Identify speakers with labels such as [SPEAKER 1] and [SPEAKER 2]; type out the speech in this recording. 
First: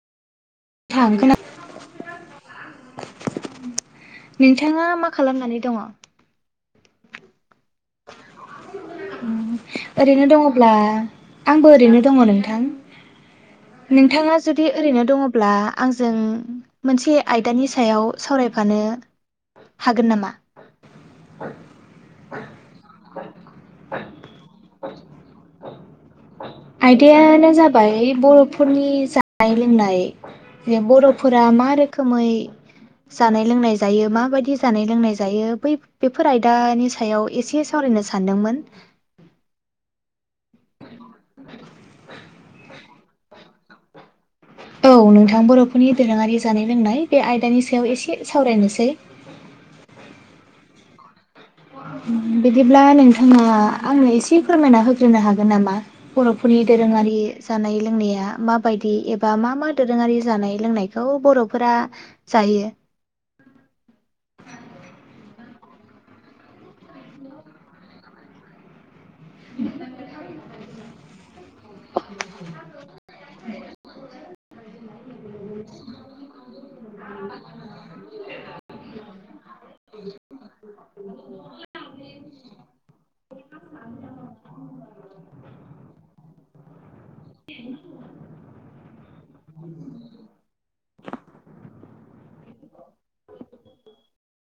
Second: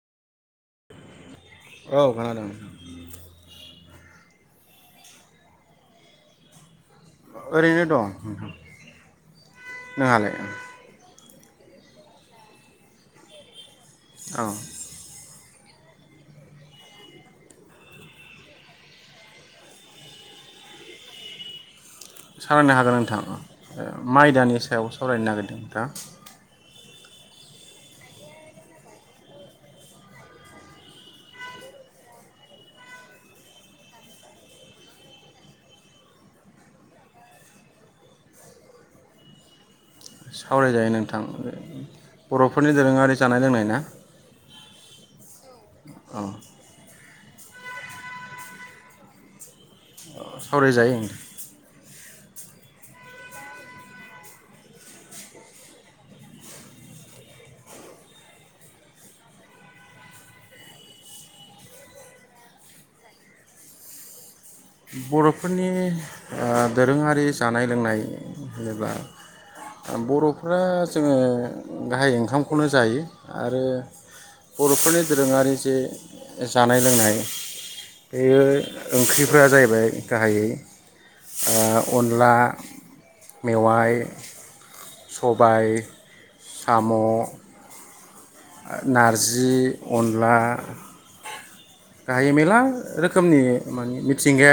[SPEAKER 1] थां खोना
[SPEAKER 2] औ खोनादों।
[SPEAKER 1] नोंथाङा मा खालामनानै दङ'?
[SPEAKER 2] ओरैनो दं नोंथां।
[SPEAKER 1] ओरैनो
[SPEAKER 2] नोंहालाय?
[SPEAKER 1] दङब्ला आंबो ओरैनो दङ' नोंथां। नोंथाङा
[SPEAKER 2] औ
[SPEAKER 1] जुदि ओरैनो दङ' ब्ला आंजों मोनसे आयदानि सायाव सावरायफानो हागोन नामा?
[SPEAKER 2] सावरायनो नो हागोन नोंथां मा आयदानि सायाव सावरायनो नागिरदों? दा?
[SPEAKER 1] आयदायानो जाबाय बर'फोरनि जानाय लोंनाय जे बर'फोरा मा रोखोमै जानाय लोंनाय जायो माबायदि जानाय लोंनाय जायो बै बेफोर आयदानि सायाव एसे सावरायनो सानदोंमोन।
[SPEAKER 2] सावरायजायो नोंथां बर'फोरनि दोरोङारि जानाय लोंनाय ना?
[SPEAKER 1] औ नोंथां बर'फोरनि
[SPEAKER 2] औ
[SPEAKER 1] दोरोङारि जानाय लोंनाय बे आयदानि सायाव एसे सावरायनोसै।
[SPEAKER 2] अ सावरायजायो ओं।
[SPEAKER 1] बिदिब्ला नोंथाङा आंनो एसे फोरमायना होग्रोनो हागोन नामा बर'फोरनि दोरोङारि जानाय लोंनाया माबायदि एबा मा मा दोरोङारि जानाय लोंनायखौ बर'फोरा जायो?
[SPEAKER 2] बर'फोरनि ओ दोरोङारि जानाय लोंनाय होनोब्ला बर'फ्रा जोङो गाहाय ओंखामखौनो जायो आरो बर'फोरनि दोरोङारि जे जानाय लोंनाय इयो ओंख्रि फोरा जाहैबाय गाहायै ओ अनला, मेवाय सबाय, साम' नारजि, अनला गाहाय मेरला रोखोमनि माने मिथिंगाया